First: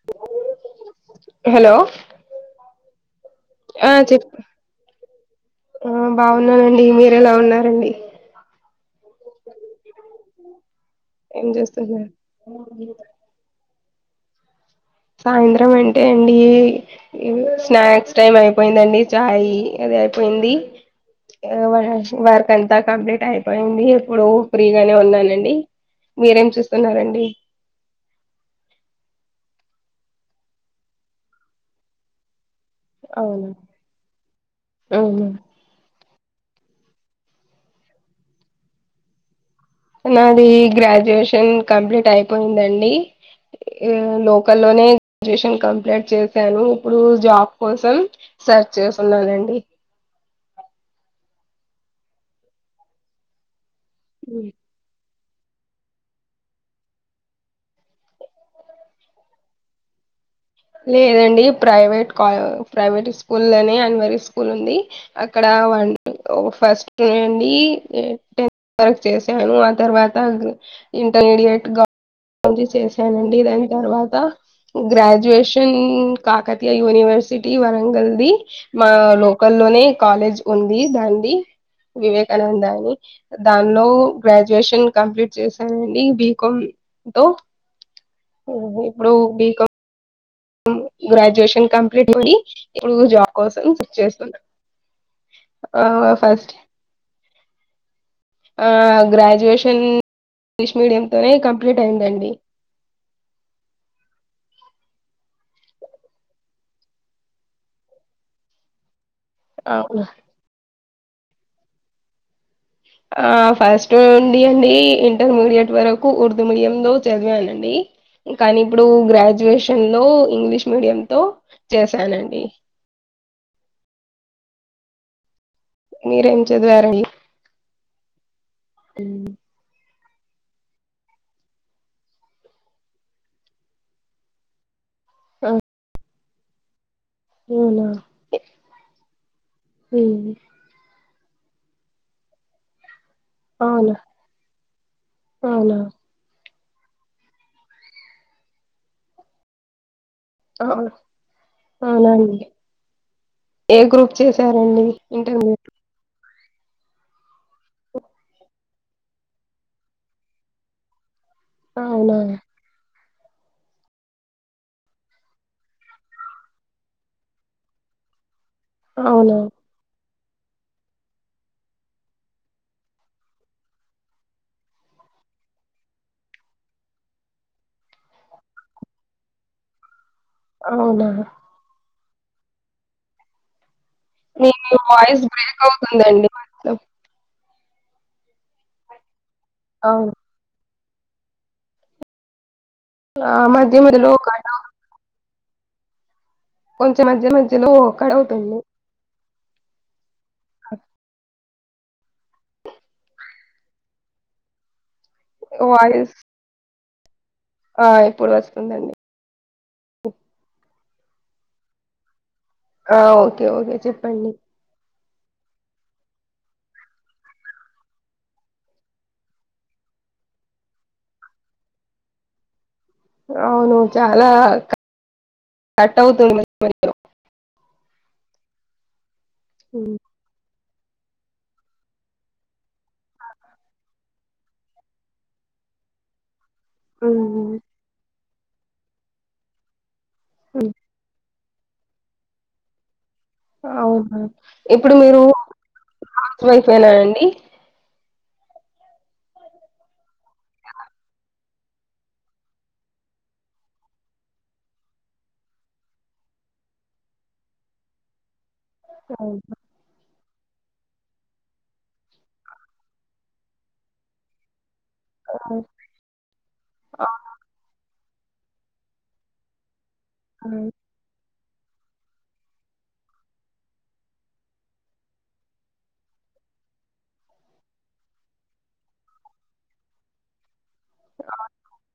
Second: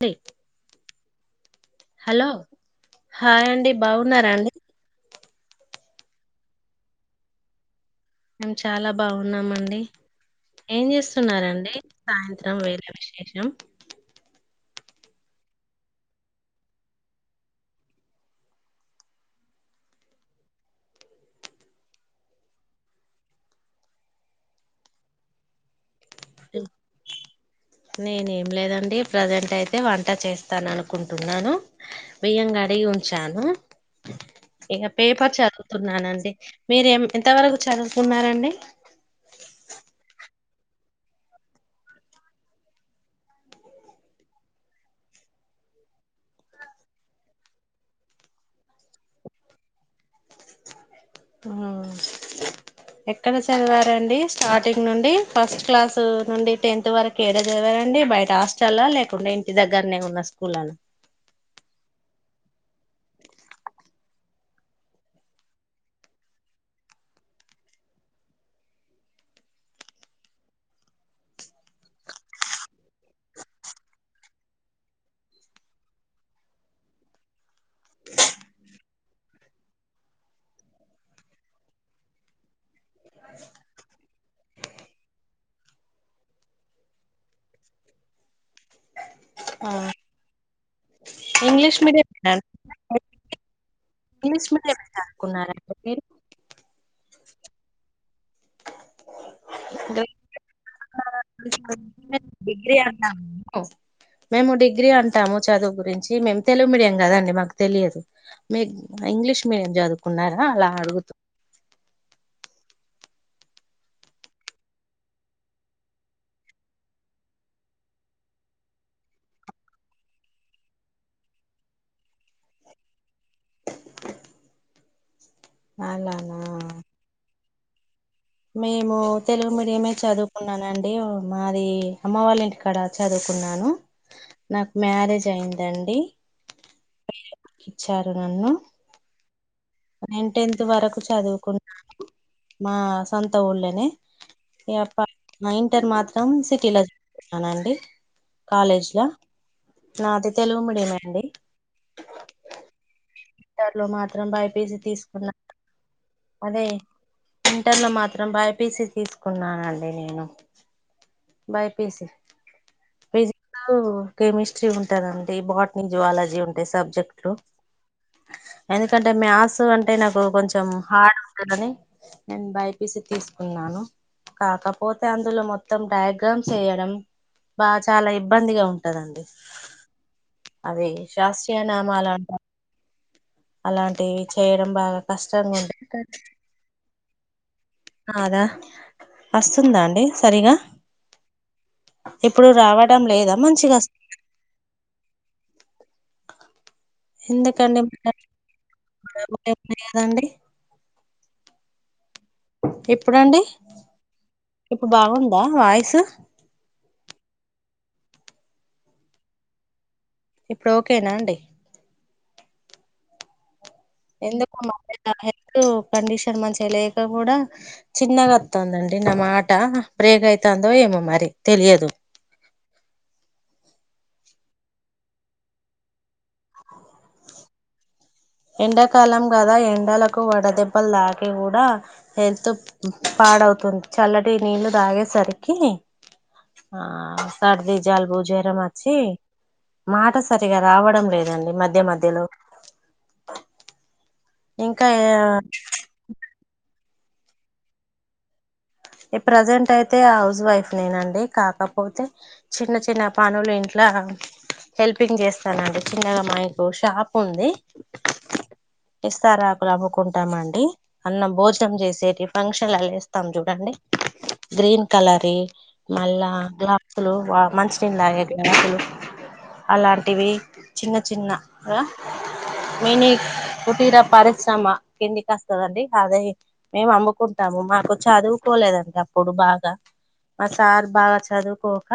తే hello hello hi అండి ఆ చెప్ బావున్నారా అండి? ఆ బావున్నానండి మీర ఎలా ఉన్నారండి? మేము చాలా బావున్నామండి. ఏం ఏం చేస్తున్నారండి చేస్తున్నారు సాయంత్రం వేరే విశేషం సాయంత్రం అంటే అండి ఇందు స్నాక్స్ టైమ్ అయిపోయిందండి. చాయ్ దే అయిపోయింది. ఇగ వర్షి వర్క్ అంతా కంప్లీట్ అయిపోయింది ఇప్పుడు ఫ్రీగానే ఉన్నానండి. మీరేం చేస్తున్నారండి? నేనే ఏం లేదండి ప్రజెంట్ అయితే వంట చేస్తాను అనుకుంటున్నాను. బియ్యం గా డేగి ఉంచాను అవునా ఇక అవునా పేపర్ చదువుతున్నానండి. మీరు ఎం ఎంత వరకు చదువుకున్నారండి? నాది గ్రాడ్యుయేషన్ కంప్లీట్ అయిపోయిందండి. ఇగ లోకల్ లోనే రేషన్ కంప్లీట్ చేశాను. ఇప్పుడు జాబ్ కోసం సెర్చ్ చేసు ఉన్నానండి. మ్ సరే ఆ ఎక్కడ చదివారండి స్టార్టింగ్ నుండి? ఫస్ట్ క్లాస్ నుండి, టెన్త్ వరకు ఏడ చదివారండి. బయట హాస్టల్ ఆ లేకుండే ఇంటి దగ్గరనే ఉన్న స్కూల్ లేదండి ప్రైవేట్ కావ్ ప్రైవేట్ స్కూల్ లోనే అన్వరి స్కూల్ ఉంది. అక్కడ ఒన్టు ఓ ఫస్ట్ నుండి టెన్త్ వరక్ చేశాను. ఆ తర్వాత ఇంటర్మీడియట్ గ చేశానండి దాని తర్వాత గ్రాడ్యుయేషన్ కాకతీయ యూనివర్సిటీ వరంగల్ది మా లోకల్ లోనే కాలేజ్ ఉంది. దన్ ది వివేకానంద అని దానిలో గ్రాడ్యుయేషన్ కంప్లీట్ చేశానండి. బికామ్ తో ఉహు ఇప్పుడు ఆ, బికామ్ గ్రాడ్యుయేషన్ ఇంగ్లీష్ కంప్లీట్ అయింది. మీడియం ఇప్పుడు జాబ్ కోసం సచ్ చేస్తున్నా. ఇంగ్లీష్ మీడియం చదువుకున్నారండి ఆ మీరు అ ఫస్ట్ ఆ గ్రాడ్యుయేషన్ ఇంగ్లీష్ మీడియం తోనే కంప్లీట్ అయిందండి డిగ్రీ అన్నాము మేము డిగ్ డిగ్రీ అంటాము చదువు గురించి మేము తెలుగు మీడియం కదండి మాకు తెలియదు. మీ ఇంగ్లీష్ మీడియం అవును చదువుకున్నారా అలా అడుగు ఆ ఫస్ట్ ఉండి అండి ఇంటర్మీడియట్ వరకు ఉర్దూ మీడియంలో చదివాను అండి కానీ ఇప్పుడు గ్రాడ్యుయేషన్ లో ఇంగ్లీష్ మీడియం తో చేసానండి. మీరెం అలానా చదివరండి? మేము తెలుగు మీడియం ఎ చదువుకున్నానండి మాది అమ్మ వాళ్ళ ఇంటికాడ చదువుకున్నాను నాకు మె మ్యారేజ్ ఆ అయిందండి [unintelligible] అవునా ఇచ్చారు నన్ను ఉమ్, నేన్ టెన్త్ వరకు చదువుకున్నాను మా సొంత ఉళ్ళనే అవునా ఎ ప మ అవునా ఇంటర్ మాత్రం సి కిల్లర్ ఆనండి కాలేజ్ లో నాది తెలుగు అవునా మీడియమే అండి అవునండి ఇంటర్ ఏ లో గ్రూప్ మాత్రం బైపీసీ చేసారండి తీసుకున్నా ఇంటర్ మీడియట్ అదే ఇంటర్లో మాత్రం బైపీసీ తీసుకున్నానండి నేను బైపీసీ అవునా ఫిజిక్స్ లో కెమిస్ట్రీ ఉంటాందండి బాటనీ జువాలజీ ఉంటాయి సబ్జెక్ట్లు ఎందుకంటే అవునా మ్యాత్స్ అంటే నాకు కొంచెం హార్డ్ ఉంటదాని నేన్ బైపీసీ తీసుకున్నాను కాకపోతే అందులో మొత్తం డయాగ్రామ్స్ వేయడం బా చాలా ఇబ్బందిగా ఉంటదండి అదే అవునా శాస్త్రీయ నామాలంట అలాంటివి మీ చేయడం బాగా వాయిస్ కష్టంగా బ్రేక్ ఉండ అవుతుందండి కొంచెం అదా వస్తుందా అండి అవును సరిగా ఇప్పుడు రావడం లేదా ఆ మధ్య మంచిగా మధ్యలో కట్ అవు కొంచెం మధ్య మధ్యలో ఎందుకండి కట్ అవుతుంది [unintelligible] ఇప్పుడండి ఇప్పుడు బాగుందా వాయిసు వాయిస్ ఆ ఇప్పుడు వస్తుందండి ఇప్పుడు ఓకేనా అండి ఆ ఓకే ఓకే చెప్పండి ఎందుకు [unintelligible] నా హెల్త్ కండిషన్ మంచిగా లేక కూడా చిన్నగా వత్తుదండి నా మాట బ్రేక్ అయితందో ఏమో మరి తెలియదు అవును చాలా కట్ కట్ అవుతుంది ఎండాకాలం కదా హ్మ్ ఎండలకు వడద దెబ్బలు తాకి కూడా హెల్త్ పాడవుతుంది చల్లటి నీళ్లు తాగేసరికి ఆ హ్మ్ సర్ది జలుబు జరం వచ్చి మాట సరిగా హ్మ్ రావడం లేదండి మధ్య మధ్యలో ఆ హ ఇంకా ఇప్పుడు మీరు హౌస్ వైఫ్ ఎ నా అండి ఈ ప్రజెంట్ అయితే హౌస్ వైఫ్ నేనండి కాకపోతే చిన్న చిన్న పనులు ఇంట్లో ఆ హెల్పింగ్ చేస్తానండి చిన్నగా మాయకు షాప్ ఉంది అవునా ఇస్తారాకులు అముకున్ మండి అన్నం భోజనం చేసేటి ఫంక్షన్ ల ఇస్తాం చూడండి గ్రీన్ కలరీ మళ్ళా గ్లాసులు మంచి థిన్ తాగేటివి గ్లాసులు అలాంటివి అవునా చిన్న చిన్నగా మీని కుటీర పరిశ్రమ కిందికి వస్తదండి అదే మేము అమ్ముకుంటాము మాకు చదు చదుకోలేదండి అప్పుడు బాగా మా సార్ బాగా చదువుకోక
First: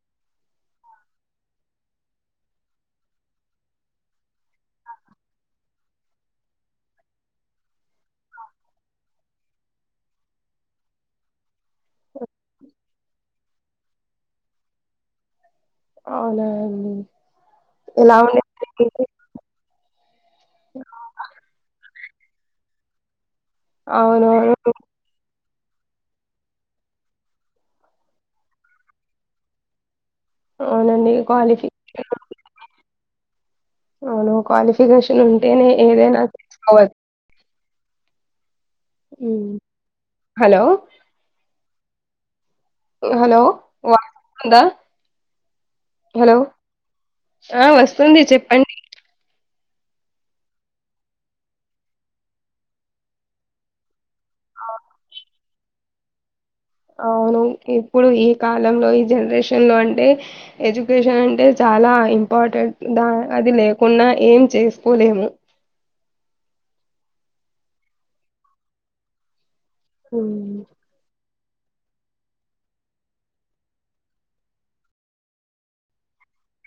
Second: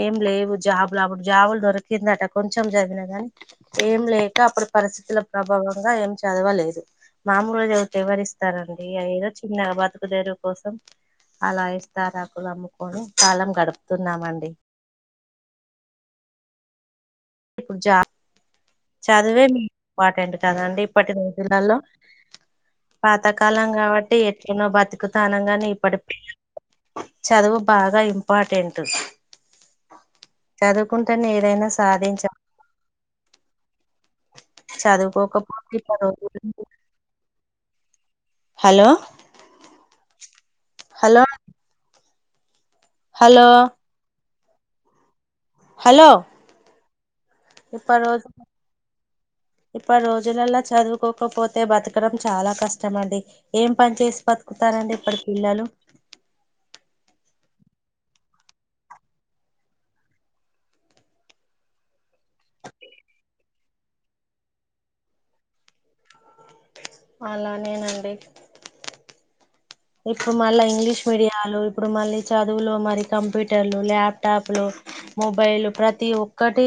ఏం లేవు జాబులు అప్పుడు జాబులు దొరికిందట కొంచెం చదివినా కాగానీ ఏం లేక అప్పుడు పరిస్థితుల ప్రభావంగా ఏం చదవలేదు మామూలుగా ఐతే ఎవరిస్తారండి అది ఏదో చిన్న న బతుకుదేరు కోసం ఆలా ఇస్తారాకులు అమ్ముకొని కాలం గడుపుతున్నామండి అవునా అండీ ఇప్పుడు జాబ్ చదివే ఇంపార్టెంట్ కదా అండి ఇప్పటి రోజు లల్లో పాతకాలం కాబట్టి ఎట్లనో అవునవును బతుకుతానంగాని చదువు బాగా ఇంపార్టెంట్ అవునండి చదువుకుంటేనే ఏదైనా క్వాలిఫి సాధించ అవును క్వాలిఫికేషన్ ఉంటేనే చదువుకోకపోతే ఇప్పటి ఏదైనా రోజుల్లో అవ్వదు హలో హలో హలో హలో వా వస్త్ హలో ఆ వస్తుంది చెప్పండి ఇప్పట్ రోజులలా చదువుకోకపోతే బతకడం చాలా కష్టమండి ఏం పని చేసి బతుకుతార అండి ఇప్పటి పిల్లలు అవును ఇప్పుడు ఈ కాలంలో ఈ జనరేషన్ లో అంటే ఎడ్యుకేషన్ అంటే చా లా ఇంపార్టెంట్ ద అది లేకుండా ఏం చేసుకోలేము అలానేనండి ఇప్పుడు మళ హ్మ్. ఇంగ్లీష్ మీడియం ఇప్పుడు మళ్ళీ చదువులో మరి కంప్యూటర్లు ల్యాప్టాప్లు మొబైల్ ప్రతి ఒక్క ఒకటి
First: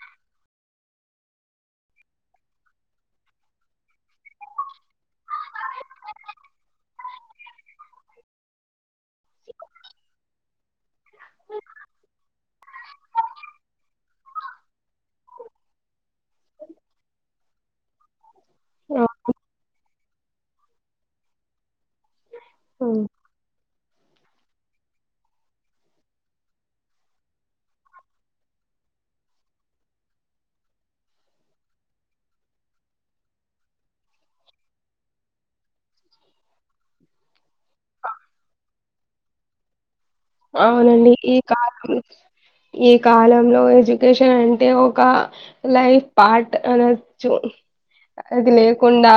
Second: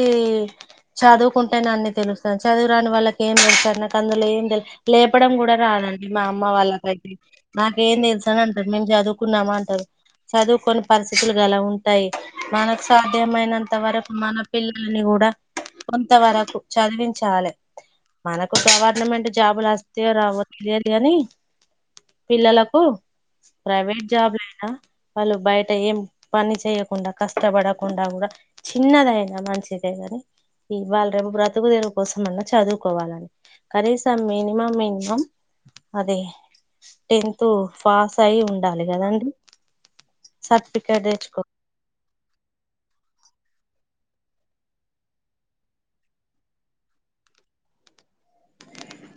చదువుకుంటేనె అన్ని తెలుస్తాద్ చదువు రాని వాళ్ళకి ఏం తెలుస్తారద్ నాకు అందులో ఏం తెలు లేపడం కూడా రా దండి మా అమ్మ వాళ్ళకైతే నాకేం తెలుసాని అంటారు మేము చదువుకున్నామా అంటారు చదువుకొని పరిస్థితులు గల ఉంటాయి మనకు సాధ్యమైనంత వరకు మన పిల్లల్ని కూ డా కొంత వరకు చదివించాలె మనకు గవర్నమెంట్ జాబులు వస్తాయో రావో తెలియదు కాని పిల్లలకు హ్మ్ ప్రైవేట్ జాబ్బులయిన వాళ్ళు బయట ఏం పని చేయకుండా కష్టపడకుండా గుడా చిన్నదైనా మంచిదే కానీ ఈ వాళ్ రేపు బ్రతుకుదేవురు కోసం అన్నా చదువుకోవాలండి కనీసం మినిమం మినిమం అది టెన్త్ పాస్ అయి ఉండాలి కదండి సర్టిఫికేట్ అవునండి ఈ తెచ్చుకో కాలం ఈ కాలంలో ఎడ్యుకేషన్ అంటే ఒక లైఫ్ పార్ట్ అనొచ్చు అది లేకుండా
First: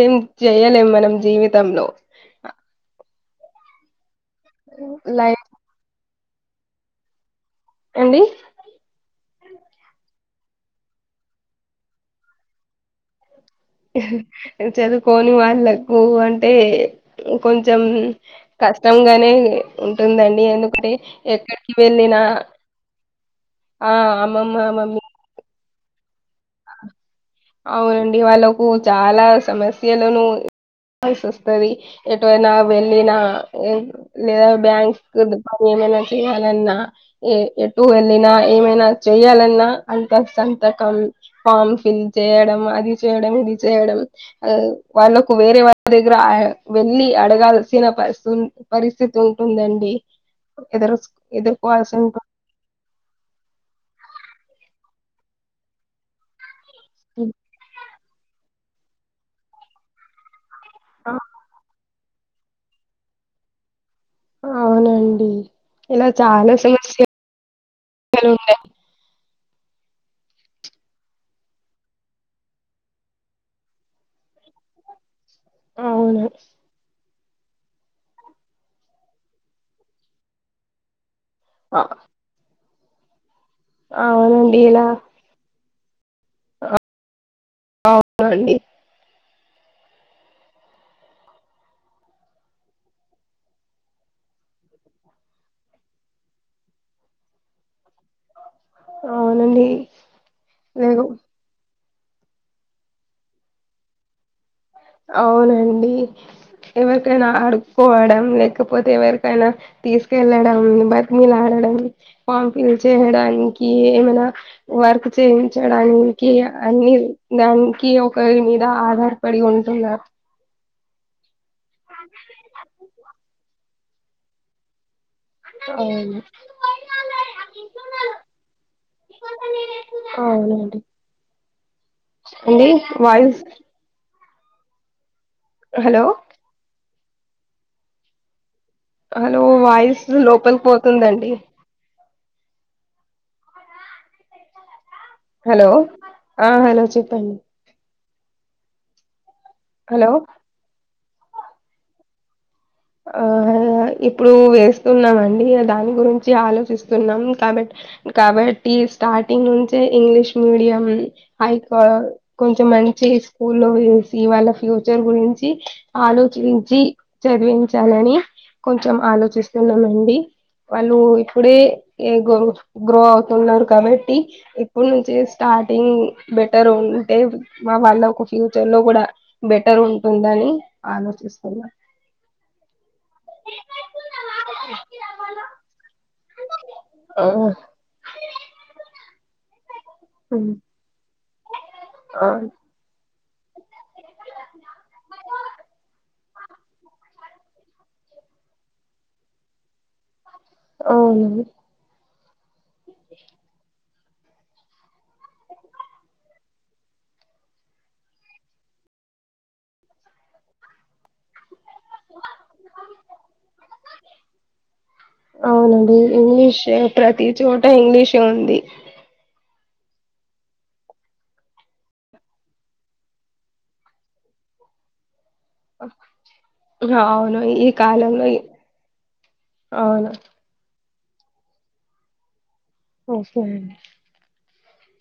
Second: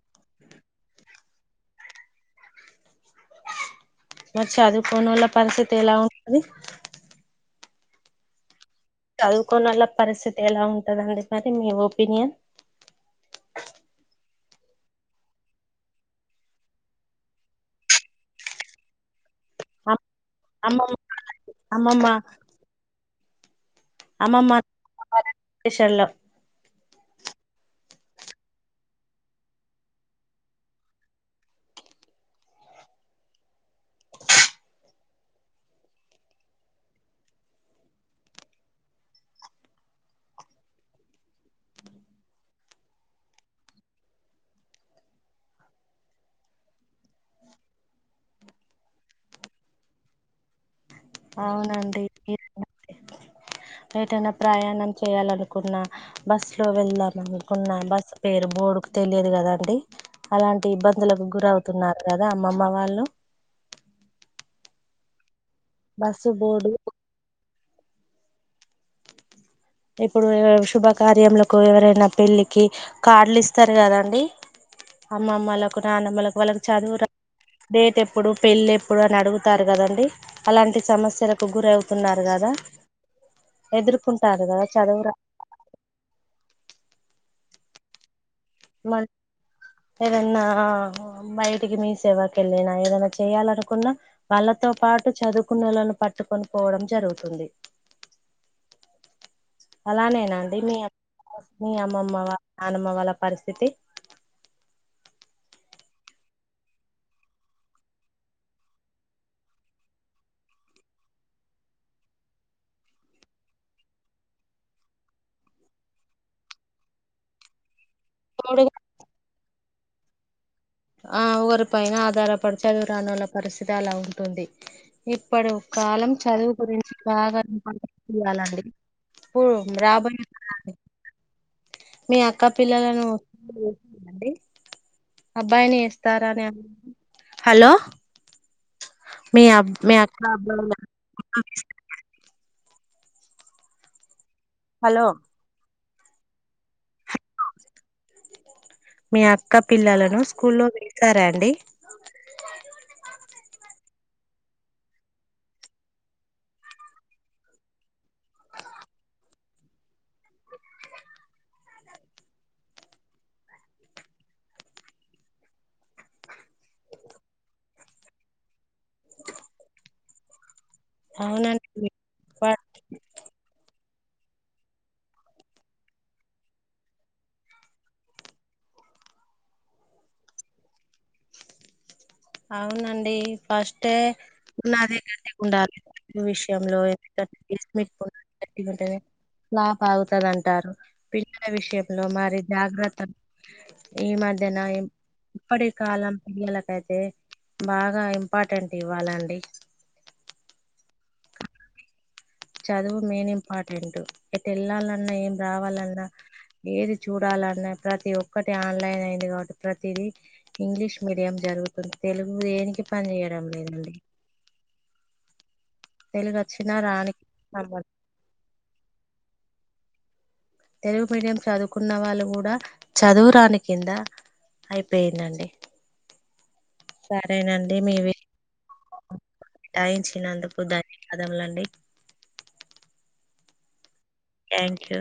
ఏం చెయలేం మనం జీవితంలో మరి చదువుకోనోళ్ల లైఫ్ పరిస్థితి ఎలా ఉంటది ఏందీ చదువుకోనోళ్ళ పరిస్థితి ఎలా ఉంటదండి మరి మీ ఒపీనియన్ చదువుకోని వాళ్ళకు అంటే కొంచెం క ష్టంగానే అమ్ ఉంటుందండి అమ్మమ్మ ఎందుకంటే ఎక్కడ్కి అమ్మమ్మ వెళ్ళిన ఆ అమ్మమ్మ అమమ్ షెల్ల అవునండి వాళ్ళకు చాలా సమస్యలను కాలసి వస్తది ఎటువైనా వెళ్ళినా లేదా బ్యాంక్ ఏమైనా చేయాలన్నా ఏ ఎటు వెళ్ళినా ఏమైనా చెయాలన్నా అంత సంతకం ఫామ్ ఫిల్ చేయడం అది చేయడం ఇది చేయడం అ వాళ్ళకు వేరే వాళ్ళ దగ్గర అయ్ వెళ్లి అడగల్ సిన పర్ సుస్ పరిస్థితి ఉంటుందండి ఎదురు ఎదుర్కోవాల్సి ఔనండి ఉంటుంది ఎట్ న ఎటనా ప్రయాణం చేయాలనుకున్న బస్ లో వెళ్ దామ్ కున్నమ్ బసు పేరు బోడు క్ తెల్ యద్ కద అండి అలాంటి ఇబ్బంద్ ఆ లకు గురవ్ తున్నారు కదా అమ్మమ్మ వాళ్ళు అవునండి ఇలా బస్సు చాలా బోర్డు సమస్య లుండే ఇప్పుడూ శుభకార్యాంలకు ఎవరైనా పెళ్ళికి కార్డులు ఇస్తరు కదాండి అమ్మమ్మలకు అవును నానమ్మలకు వాళ్ళకి చదువు రా డేట్ ఎప్పుడు పెళ్ళి ఎప్పుడని అడుగుతారు కదండి అలాంటి సమస్యల కు ఆ గురవ్ తున్నారు గదా ఎదురు కుంటారు అవునండి గదా చదువురా ఔనండి మన ఏదన్నా బయ్ టికి మీ సేవాకెళ్ళిన ఏదనా చేయాలనుకున్న వాళ్ళతో పాటు చదుకున్నోలను పట్టుకొన్ పోడం జరుగుతుంది అవునండి అలానేేనాండి మీ అత్ లేదు మీ అమ్ మ్మమ్మవ యనమ్మ వాళ్ళ పరిస్థితి ఔనండి ఎవర్ కైనా ఆ అడుకోవడం లేకపోతే యావర్ కైనా తీస్ కెళ్లడం భాత్ మీలాడ డమ్ పామ్ ఫిల్ చేయ్ డానికి ఏమనా వర్క్ చేయించడానికి ఆ అనీర్ దామ్ కి ఒకరి ఇప్పుడు మీద ఆధారపడి ఉంటుందా ఆ ఓర్ పైన ఆధారపడ్ చదురానోల పర్ సుతి అలా ఉంటుంది ఇపడు కాలం అవును చదుగురించి బాగా ఇయ్యలండి పో రాబై నాడు అవునండి మీ అక్క అండి పిల్లలను వాయిస్ ఉ ఏంటి అబ్బాయిని హలో ఇస్తారా అని హలో హలో మీ అబ్ మీ వాయిసు అక్క లోపల్ క్ అబ్బాయిల పోతుందండి హలో హలో ఆ హలో చెప్పండి మీ అక్క హలో పిల్లలను స్కూల్లో వేసార అండి ఇప్పుడూ ఎస్తున్నామండి దాన్ గురించి ఆలోచిస్తున్నాం కాబట్ కాబట్టి స్ టాటింగ్ నుంచే ఇంగ్లీష్ మీడియం ఐ కో కొంచమ్ మంచి ఇస్ కూల్ లో ఏ డ్ సి వాళ్ళ ఫ్యూచర్ గురించి ఆలోచించి చదివించ్ తనని కొంచమ్ ఆలోచిస్తున్నామండి వాళ్ళూ ఇప్పుడే అవునండి ఏగో గ్రో అవ్ తున్నారు కాబట్ ట్టి ఇప్ న్ నుంచే స్టార్టింగ్ బెటర్ ఉంటే మా వాళ్ళ ఒక ఫ్యూచర్ లో గూడ బెటరూంటుందని ఆలోచిస్తున్నా ఔనండ్ డీ పస్టే ఉన్నది గట్టిఉండాల్ విష్ యమ్ లో ఎంతట్ ఆ గీస్ మీ ఓ అట్టి గుంటదే నా పాగుత ఉమ్ దంటారు పిల్ పిల్లల విషయంలో ఆ మరి జాగ్ రత ఈ మధ్యనా ఇప్పటి కాలం పిల్లలకైతే బాగా ఇంపాటెంట్ ఇవ్వాలండి ఔననీ చదువు మేన్ ఇంపాటెంటు ఎటెళ్లాలన్నా ఏం రావాలన్నా ఏది చూడాలన్నా ప్రతి ఒక్కటి ఆన్ లైన్ అయింకాబట్ ప్రతీది ఇంగ్లీష్ మీడియం జరుగు తెలుగు దేనికి పన్ జేయడం లేదన్ దండి ఔనండి వచ్చినా ఇంగ్లీషే రాని ప్రతి చోట ఇంగ్లీషే ఉంది తెలుగ్ మీడియం చదుకున్న వాళ్ళు గుడా చదువ్ రాని కింద అయిపెందండి అ హ్ ఔను ఈ కాలంలో ఈ టాయించినందుకు ధన్యవాదములండి సరెండీ థ్యాంక్యూ